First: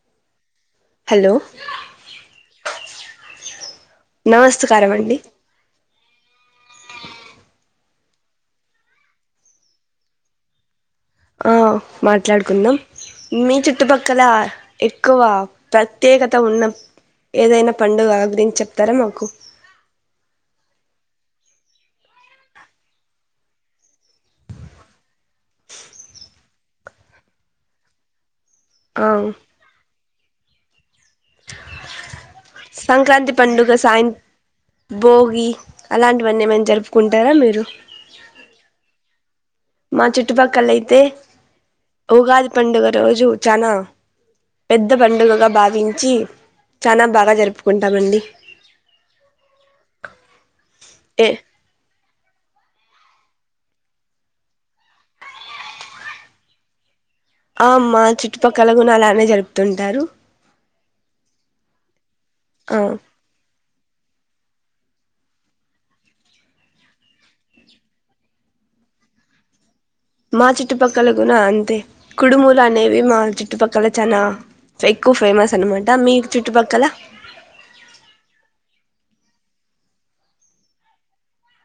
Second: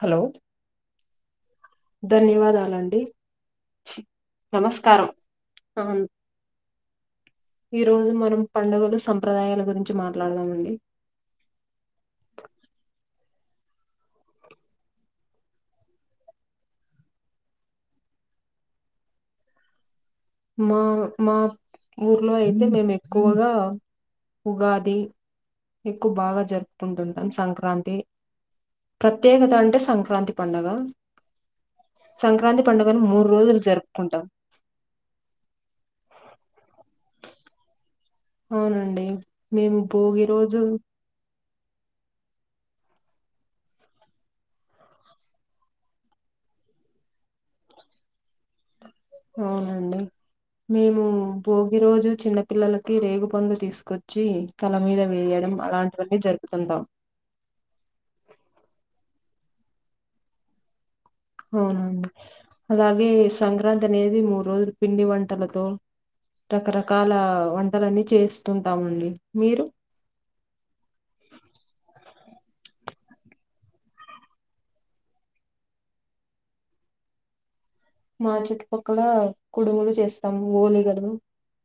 Hello hello ధన్యవాదాలండి నమస్కారం అ ఈ రోజు మనం పండుగలు సంప్రదాయాల గురించి మాట్లాడదామండి ఆ మాట్లాడుకుందాం మీ చుట్టుపక్కల ఎక్కువ ప్రత్యేకత ఉన్న ఏదైనా పండుగ గురించి చెప్తారా మాకు మా మా ఊర్లో అయితే మేము ఎక్కువగా ఉగాది ఎక్కువ బాగా జరుపుకుంటుంటాం సంక్రాంతి ఆ ప్రత్యేకత అంటే సంక్రాంతి పండగ సంక్రాంతి పండుగను మూడు సంక్రాంతి రోజులు జరుపుకుంటాం పోగి అలాంటివన్నీ ఏమైనా జరుపుకుంటారా మీరు అవునండి మేము మా భోగి రోజు చుట్టుపక్కల అయితే ఉగాది పండుగ రోజు చనా పెద్ద పండుగగా భావించి చానా బాగా జరుపుకుంటామండి అవునండి మేము ఏ భోగి రోజు చిన్న పిల్లలకి రేగుపండ్లు తీసుకొచ్చి తల మీద వేయడం అలాంటివన్నీ జరుపుతుంటాం ఆ అమ్మా చుట్టుపక్కల కూడా అలానే జరుపుతుంటారు అవునండి ఆ అలాగే సంక్రాంతి అనేది మూడు రోజులు పిండి వంటలతో రకరకాల వంటలన్నీ చేస్తుంటామండి మీరు మా చుట్టుపక్కల కూడా అంతే కుడుములు అనేవి మా చుట్టుపక్కల చనా ఎక్కువ ఫేమస్ అనమాట మీ చుట్టుపక్కల మా చుట్టుపక్కల కుడుములు చేస్తాము ఓలిగలు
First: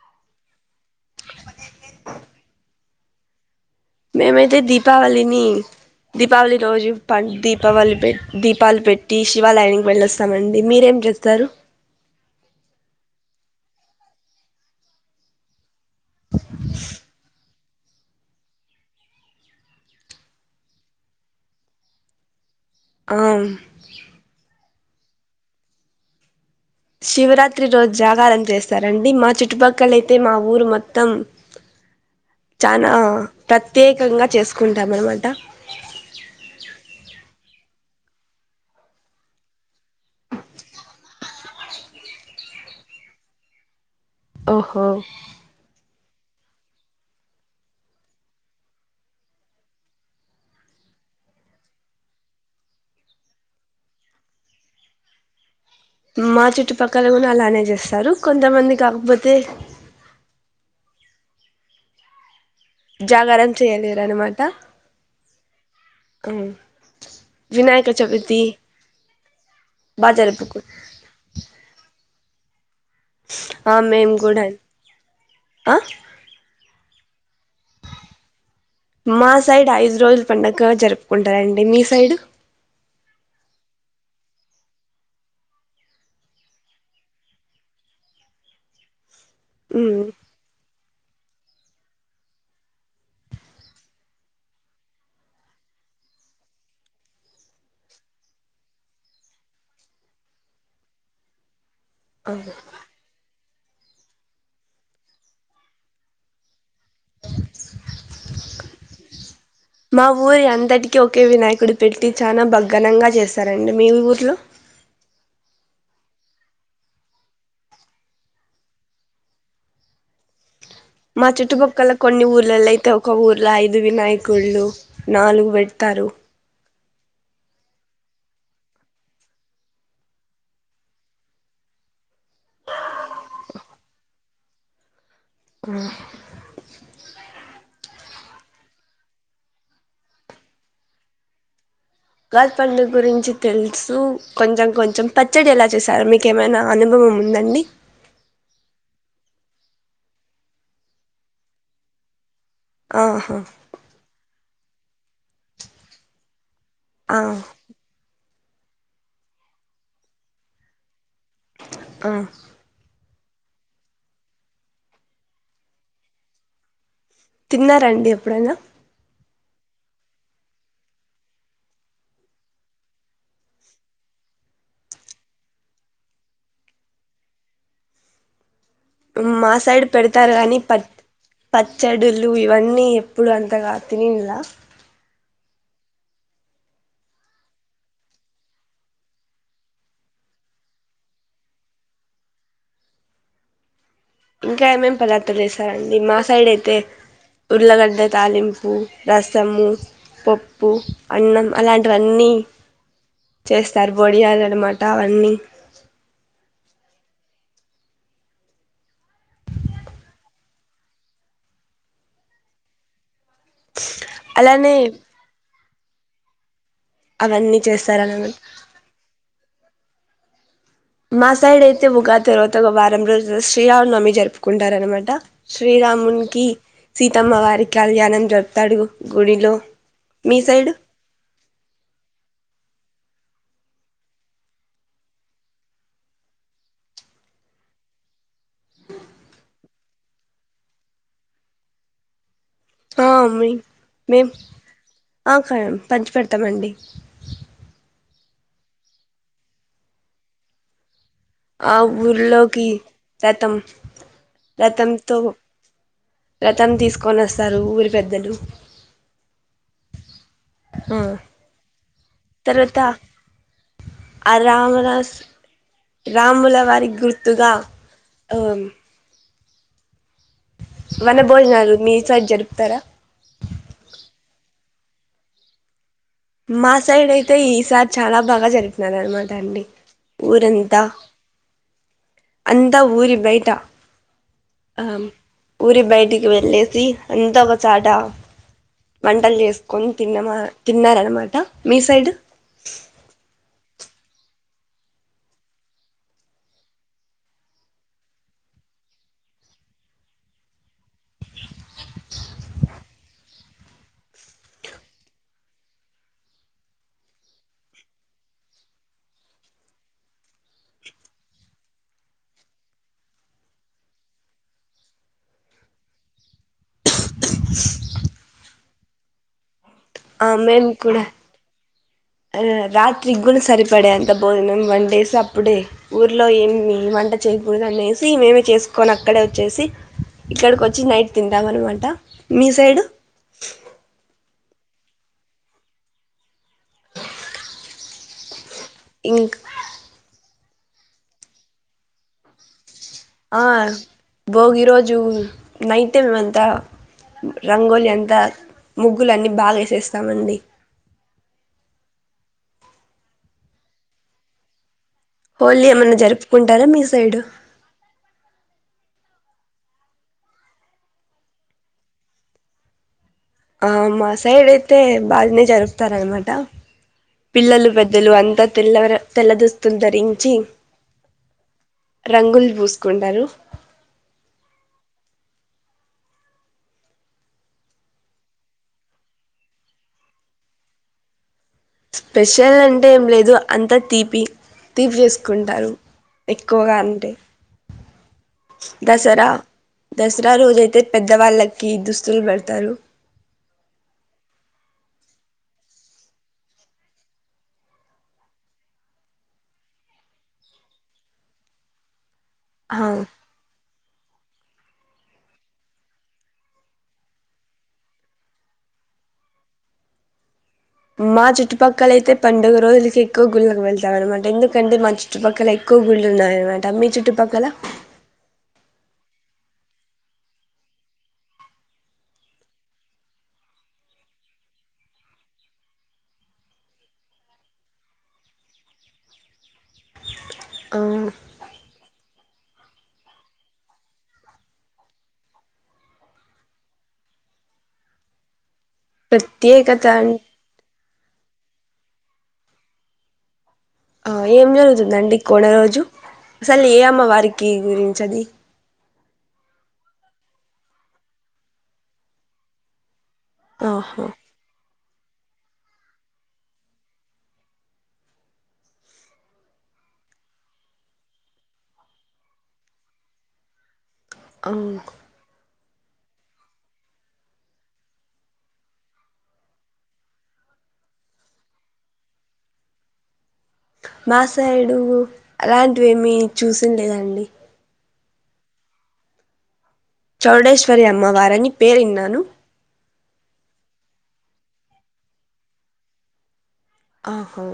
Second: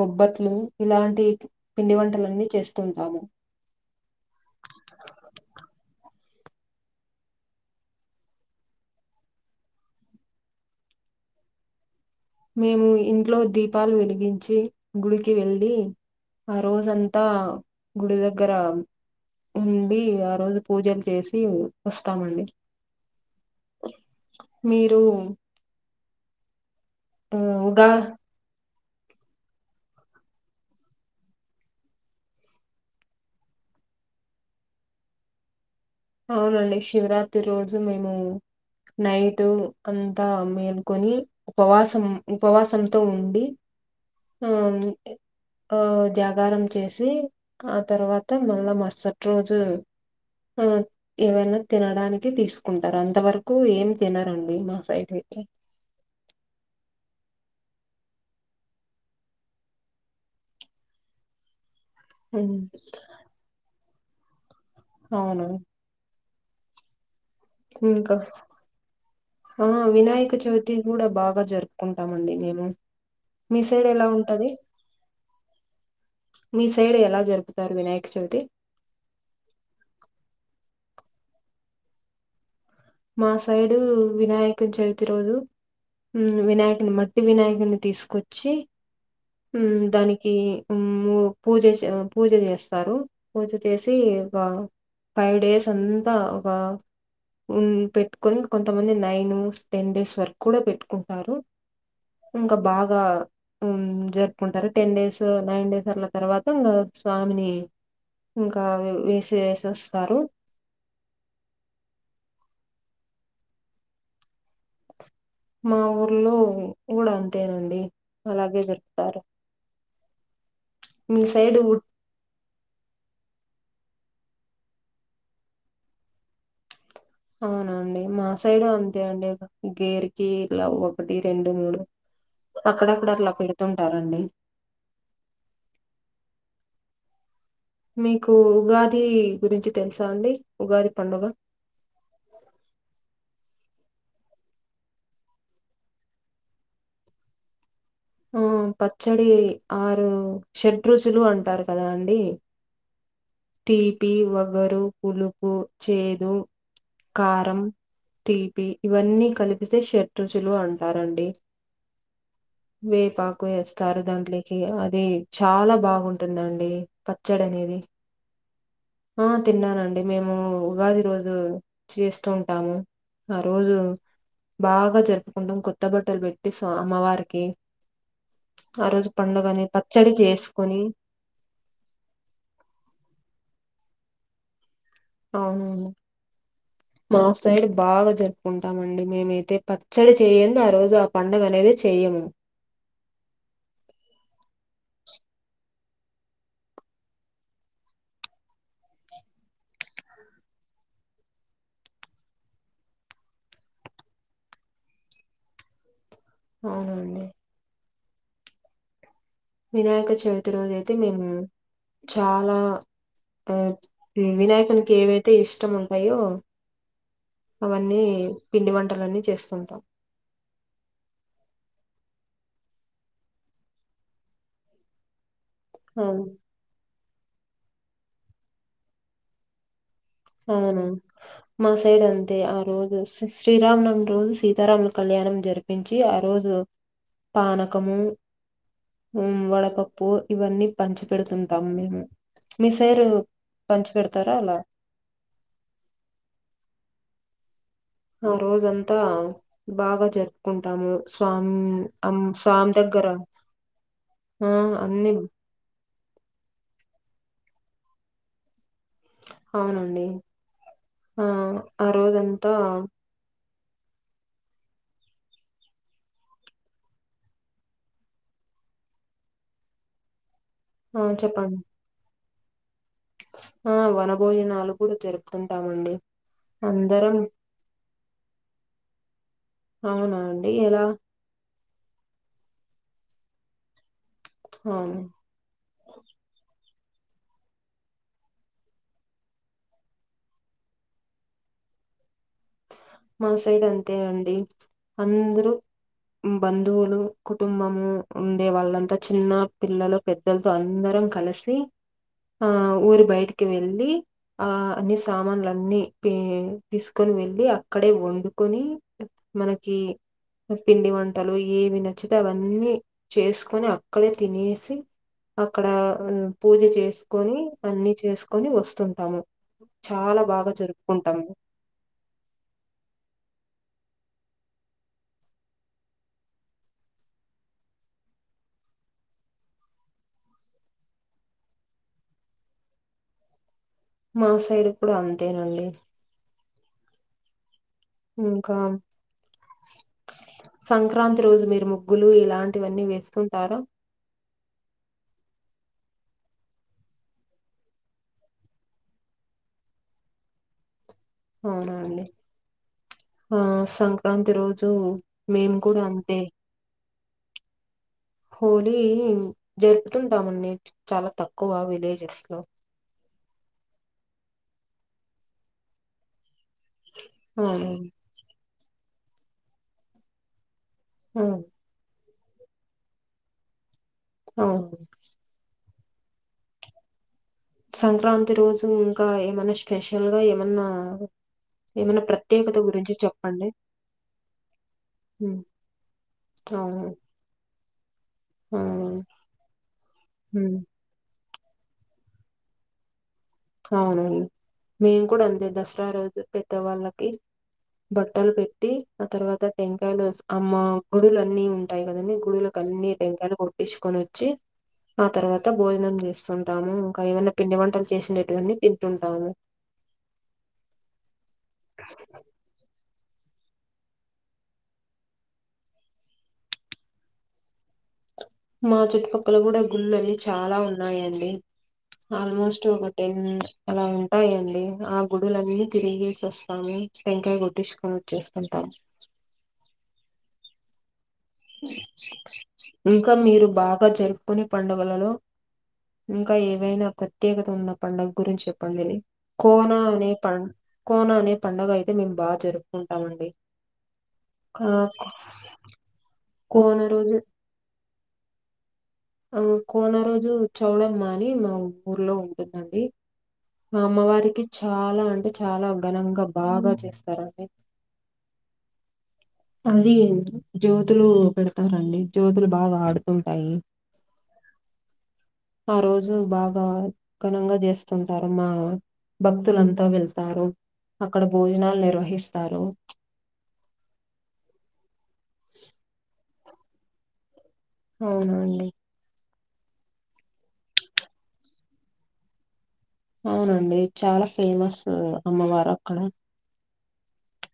బొబ్బట్లు ఇలాంటి పిండి వంటలన్నీ చేస్తుంటాము మేమైతే దీపావళిని దీపావళి రోజు పం దీపావళి దీపాలు పెట్టి శివాలయానికి వెళ్ళొస్తామండి మీరేం చెస్తారు మేము ఇంట్లో దీపాలు వెలిగించి గుడికి వెళ్లి ఆ రోజంతా గుడి దగ్గర ఉండి ఆరోజు పూజలు చేసి వస్తామండి ఆ మీరు ఆ శివరాత్రి ఉగా రోజు జాగారం చేస్ సరేండి మా చుట్టుపక్కల అయితే మా ఊరు మొత్తం చనా ప్రత్యేకంగా చేసుకుంటాం అనమాట అవునండి శివరాత్రి రోజు మేము నైటు అంతా మేల్కొని ఉపవాసం ఉపవాసంతో ఉండి ఆ ఓహో ఆ జ జాగారం చేసి ఆ తర్వాత మళ్ళా మరుసటి రోజు ఆ ఏవనా తినడానికి తీసుకుంటారు అంతవరకు ఏమి తినరండి మా సైడ్ అయితే మా చుట్టుపక్కల కూడా అలానే చేస్తారు కొంతమంది కాకపోతే అ జాగరణ చేయలేరునమాట అవును అ ఇంకా ఆ బాగా వినాయక జరుపుకు చవితి కూడా బాగా జరుపుకుంటాము మీ ఆ సైడ్ ఎలా మేము కూడా ఉంటది ఆ మిస్ సైడ్ ఎలా జరుగు మా సైడ్ ఐదు రోజుల్ పండగ జరు ఉంటాయండి మీ సైడ్ మా సైడు వినాయక చవితిర వినాయకుని మట్టి వినాయకుని తీసుకొచ్చి ఉ ఉమ్ దానికి ఉ పూజ పూజ చేస్తారు పూజ చేసి ఫైవ్ డేస్ అంతా ఒక పెట్టుకొని కొంతమంది నైన్ టెన్ డేస్ వరకు కూడా పెట్టుకుంటారు అవును. ఇంకా బాగా జరుపుకుంటారు టెన్ డేస్ నైన్ డేస్ ల తర్వాత స్వామిని ఇంకా వే మా ఊరి అంతటికీ ఒకే వినాయకుడు పెట్టి చానా బగ్ ఘనంగా చేస్తారండి మీ ఊర్లో మా ఊర్లో కూడా అంతేనండి అలాగే దొరుకుతారు. మా చుట్టుపక్కల కొన్ని ఊరు పిల్లల అయితే ఒక ఊర్లో ఐదు వినాయకుళ్లు నాలుగు పెడతారు. అవునండి మా సైడు అంతే అండి గేరికి ఇలా ఒకటి రెండు మూడు అక్కడక్కడ అట్లా పెడుతుంటారండి. ఆ మీకు ఉగాది గురించి తెలుసా అండి ఉగాది పండుగ? ఉగాది పండుగ గురించి తెలుసు కొంచెం కొంచెం పచ్చడి ఎలా చేసారు మీక ఏమైనా అనుభవం వు ఉందండి ఆ పచ్చడి ఆరు షడ్రుచులు అంటారు కదా అండి. ఆహా తీపి, వగరు, పులుపు, చేదు, ఆ కారం తీపి ఇవన్నీ కలిపిస్తే షత్రుసుులు అంటారండి ఆ వే పాకు వేస్తారు దాంట్లోకి అది చాలా బాగుంటుందండి. పచ్చడి అనేది తిన్నారండి ఎప్పుడైనా? ఆ తిన్నానండి మేము ఉగాది రోజు చేస్తూ ఉంటాము. ఆరోజు? బాగా జరుపుకుంటాం కొత్త బట్టలు పెట్టి స అమ్మవారికి ఆ రోజు మా పండుగని సైడ్ పచ్చడి పెడతారు గాని ప చేసుకొని పచ్చడులు ఇవన్నీ ఇప్పుడు అంతగా తినిన్లా అవును మా సైడ్ బాగా జరుపుకుంటామ అండి మేమైతే పచ్చడి చేయందు ఆ రోజు ఆ పండుగ అనేది చేయము. అయి ఇంకా ఏమేం పదార్దలు చేసారండి మా సైడ్ అయితే ఉర్లగడ్డ తాలింపు, రసము పప్పు అన్నం అలాంటివన్నీ చేస్తారు బోడియాల అనమాట అవన్నీ అవునండి వినాయక చవితి రోజు అయితే మేము చాలా ఆ ఇ అలానే వినాయకునికి ఏవైతే ఇష్టం ఉంటాయో అవన్నీ పిండి వంటలన్నీ చేస్తుంటాం. మా సైడ్ అయితే ఉగాది తరువాత ఒక వారం రోజు శ్రీరామనవమి జరుపుకుంటారనమాట. అవును శ్రీరాముడినికి సీతమ్మ వారి కళ్యాణం జరుపుతాడు గుడిలో మీ సైడు అవును మా సైడ్ అంతే ఆ రోజు శ్రీ శ్రీరామనవమి రోజు సీతారాముల కళ్యాణం జరిపించి ఆ రోజు పానకము మ్ వడపప్పు ఇవన్నీ పంచి పెడుతుంటాము మేము. మీ ఆ సైరు మీ పంచి మేం పెడతారా అలా? ఆ ఖ పంచి పెడతామండి ఆ రోజంతా బాగా జరుపుకుంటాము. స్వామ్ ఆ అమ్ ఊర్లోకి స్వామి దగ్గర రథం ఆ అన్ని రతం తీసుకొనోస్తారు ఊరి పెద్దలు అవునండి ఆ ఆ రోజంతా తర్వాత ఆ రామరాస్ రాముల వారి గుర్తుగా ఆ ఆ వన చెప్పండి భోజనాలు మీ సైడ్ జరుపుతారా ఆ వన భోజనాలు కూడా జరుపుతుంటామండి మా సైడ్ అందరం అయితే ఈసారి చాలా బాగా జరిపనారన్నమాట అండి అవునా అండి ఊరంతా ఎలా అంతా ఊరి బయటా ఆ అవును ఊరి బయటికి వెళ్ళేసి అంతా ఒక సాట వంటలు చేసుకొని తిన్నమా తిన్నారనమాట మీ సైడ్ మా సైడ్ అంతే అండి అందరూ బంధువులు కుటుంబము ఉండే వాళ్ళంతా చిన్న పిల్లలు పెద్దలతో అందరం కలిసి ఆ ఊరి బయటికి వెళ్ళి ఆ అన్ని సామాన్లు అన్ని తీసుకు వెళ్ళి అక్కడే వండుకొని మనకి పిండి వంటలు ఏవి నచ్చితే అవన్నీ చేసుకొని అక్కడే తినేసి అక్కడ పూజ చేసుకొని అన్ని చేసుకొని వస్తుంటాం చాలా ఆ బాగా మేము కూడా జరుపుకుంటాం రాత్రికి గుడ సరిపడే అంత భోజనం వండేసి అప్పుడే ఊర్లో ఏమి వంట చే బునమేసి మేమె చేసుకొని అక్కడే వచ్చేసి ఇక్కడకి వచ్చి నైట్ తింటాం అనమాట మీ సైడ్ మా సైడ్ కూడా అంతేనండి ఇంకా ఇంక్ సంక్రాంతి రోజు మీరు ముగ్గులు ఇలాంటివన్నీ వే ఆ బోగి రోజు నైట్ అంతా రంగోలి అంతా ముగ్గులు అన్ని బాగా వేసేస్తామండి అవునండి ఆ సంక్రాంతి రోజు మేము హోలీ కూడా ఏమన్నా అంతే. జరుపుకుంటారా మీ సైడు హోలీ జరుపుతుంటామండి చాలా తక్కువ విలేజెస్ లో ఆ మా సైడ్ అయితే బానే జరుపుతార అనమాట అవును పిల్లలు పెద్దలు అంతా తెల్లర తెల్ల దుస్తులు ధరించి ఉ రంగులు పూసుకుంటారు అ సంక్రాంతి రోజు ఇంకా ఏమన్నా స్పెషల్ గా ఏమన్నా ఏమైనా స్పెషల్ ప్రత్యేకత అంటే గురించి ఏం లేదు చెప్పండి అంతా తీపి ఉమ్ తీపిచేసుకుంటారు ఎక్కువగా అవును అంటే అవును దసరా దసరా ఉమ్ రోజయితే పెద్దవాళ్ల కి దుస్తులు పెడతారు అవునండి మేము కూడా అంతే దసరా రోజు పెద్దవాళ్ళకి బట్టలు పెట్టి ఆ తర్వాత టెంకాయలు అమ్మ గుడులు అన్నీ ఉంటాయి కదండి గుళ్లకు ఆ అన్ని టెంకాయలు కొట్టించుకొని వచ్చి ఆ తర్వాత భోజనం చేస్తుంటాము ఇంకా ఏమనా పిండి వంటలు చేసి టివన్నీ తింటుంటాము మా చుట్టుపక్కల ఐతే పండుగ రోజులకి ఎక్కువ గుళ్ళకి వెళ్ నమాట ఎందుకంటే మా చుట్టుపక్కల ఎక్కువ గుళ్ళు ఉన్నాయనమాట మీ చుట్టుపక్కల మా చుట్టుపక్కల కూడా గుళ్లు అన్నీ చాలా ఉన్నాయండి ఆల్మోస్ట్ ఒక టెన్ అలా ఉంటాయండి ఆ గుడులన్నీ తిరిగేసివస్తాము టెంకాయ్ కొట్టిచ్చుకువచేస్తాంతర అవును ఇంకా మీరు బాగా జర్పుకునే పండగలలో ఇంకా ఏవైనా ప్రత్యేకత ఉన్నపడగూరుంచెప్ ప్పండి కోన ప్రత్యేకత అం అనే పం కోన అనే పండుగ అయితే మేము బా జరుపుకుంటామండి ఆ ఏం ఆ జరుగుతుందండి కొన రోజు అసాల్ ఏ కోన అమ్మ రోజు వారికి గురించి అది ఆ కోన రోజు చౌడమ్మాని మా ఊర్లో ఉంటుందండి ఆహా మమ్మవారికి చాలా అంటే చాలా ఘనంగా బాగా చేస్తారండీ అది జ్యోతులు పెడతారండి జ్యోతులు బాగా ఆడుతుంటాయి అంక్ ఆ రోజు బాగా గానంగా చేస్తుంటారుమ్మా భక్తులంతా వెళ్తారు అక్కడ భోజనాలు నిర్వహిస్తారు మా సైడు అలాంటివేమీ చుసిన్లేదండి అవునండి చౌడేశ్వరి అమ్మవారని పెరినాన్ను అవునండి చాలా ఫేమస్ అమ్మవారు అక్కడ ఆహో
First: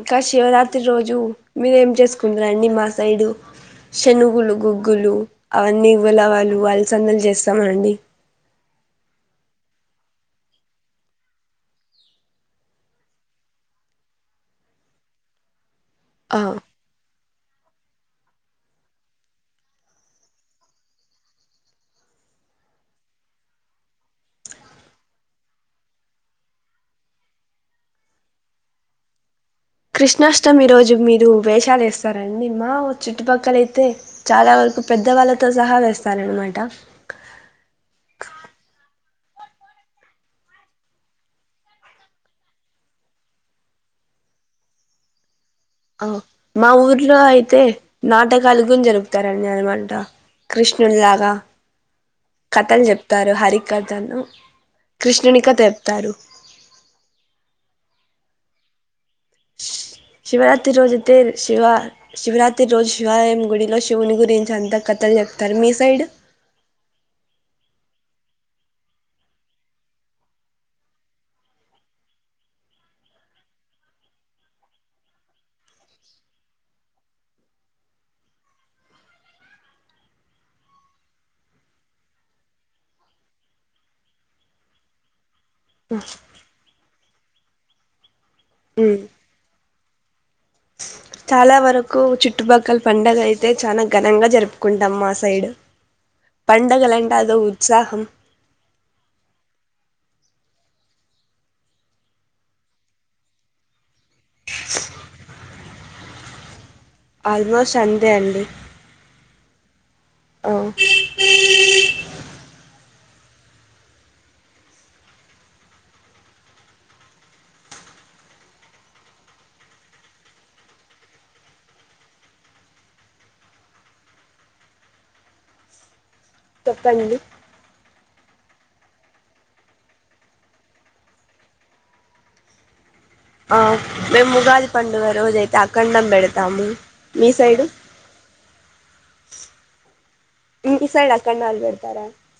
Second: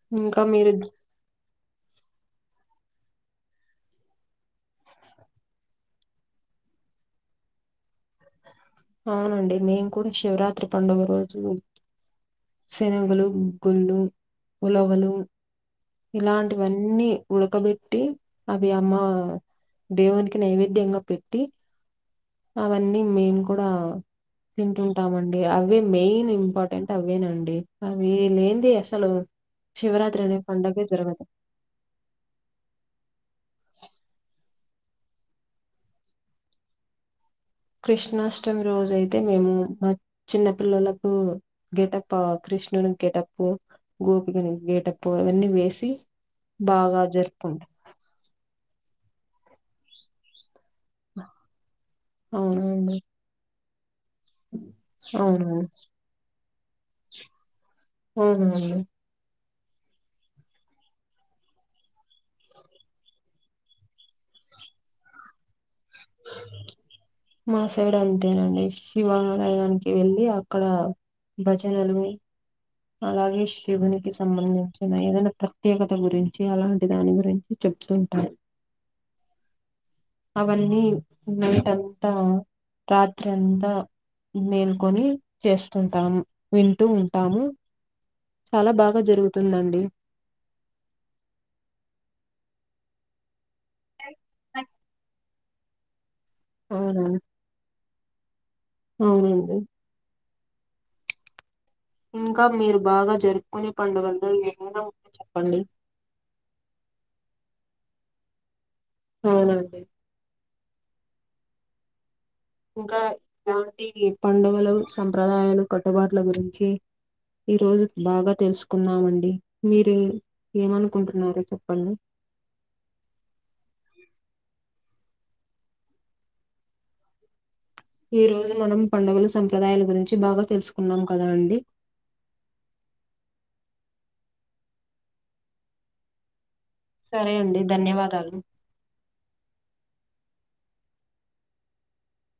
ఇంకా శివరాత్రి రోజు మీరేం చేసుకుంటారండి మా సైడు శనుగులు గుగ్గులు అవన్నీ ఉలవాలు వాళ్ళ సందలు చేస్తామండి అవునండి నేను కూడా శివరాత్రి పండుగ రోజు శనగులు గుగుళ్ళు ఉలవలు ఆ ఇలాంటివన్నీ ఉడకబెట్టి అవి అమ్మ దేవునిక్కీ నైవేద్యంగా పెట్టి అవన్నీ మేము కూడా తింటుంటామండి అవే మెయిన్ ఇంపార్టెంట్ అవేనండి అవి లేందే అసలు శివరాత్రి అనే కృష్ణాష్టమి పండగే రోజు జరగదు. మీరు వేషాలేస్తారండి నిన్న చుట్టుపక్కల అక్కడైతే చాలా వరకు పెద్దవాళ్ళతో సహా వేస్తారనమాట కృష్ణాష్టమి రోజు అయితే మేము మా చిన్న పిల్లలకు గెటప్ఆ కృష్ణుడి గేటప్పు గోపీకలు గేటప్పు అవన్నీ వే ఆ మా ఊర్లో అయితే నాటకాలుగు జరుపుతారండి అనమాట కృష్ణులాగా కథలు అవునండి. చెప్తారు హరి తను కృష్ణునికత అవునవును. చెప్తారు అవునండి శివరాత్రి రోజయితే శివ శివరాత్రి రోజు శివాలయం గుడిలో శివుని గురించి అంత కథ తలు చెప్తారు మీ సైడ్ మా అంతేనండి శివాలయానికి వెళ్ళి అక్కడ భజనలు అలాగే శివునికి సంబంధించిన ఏదైనా ప్రత్యేకత గురించి అలాంటి దాని గురించి చె ఇట్లుంటై అవన్నీ నైట్ అంతా రాత్రి అంతా మేల్కొని చేస్తుంటాము వింటూ ఉంటాము చాలా బాగా జరుగుతుందండి చాలా వరకు చుట్టుపక్కల పండగైతే చాల ఘనంగా జరుపుకుంటాం మా సైడ్ పండగలంటే అదో ఉత్సాహం అవును ఇంకా మీరు బాగా జరుపుకునే పండుగల్లో ఏమైనా ఉంది చెప్పండి ఆల్మోస్ట్ అంతే అండి అవున అ ఇంకా ఇలాంటి పండుగలు సంప్రదాయాలు కట్టుబాట్ల గురించి ఈ రోజు బాగా తెలుసుకున్నామండి మీరు ఏమనుకుంటున్నారు చెప్పండి చెప్పండి ఈ రోజు మనం పండుగలు సంప్రదాయాల గురించి బాగా తెలుసుకున్నాం కదా అండి ఆ మేము ఉగాది పండుగ రోజ అయితే అఖండం పెడతాము మీ సరే అండి సైడు ధన్యవాదాలు ఈసైడ్ ఆఖండాలు పెడతారా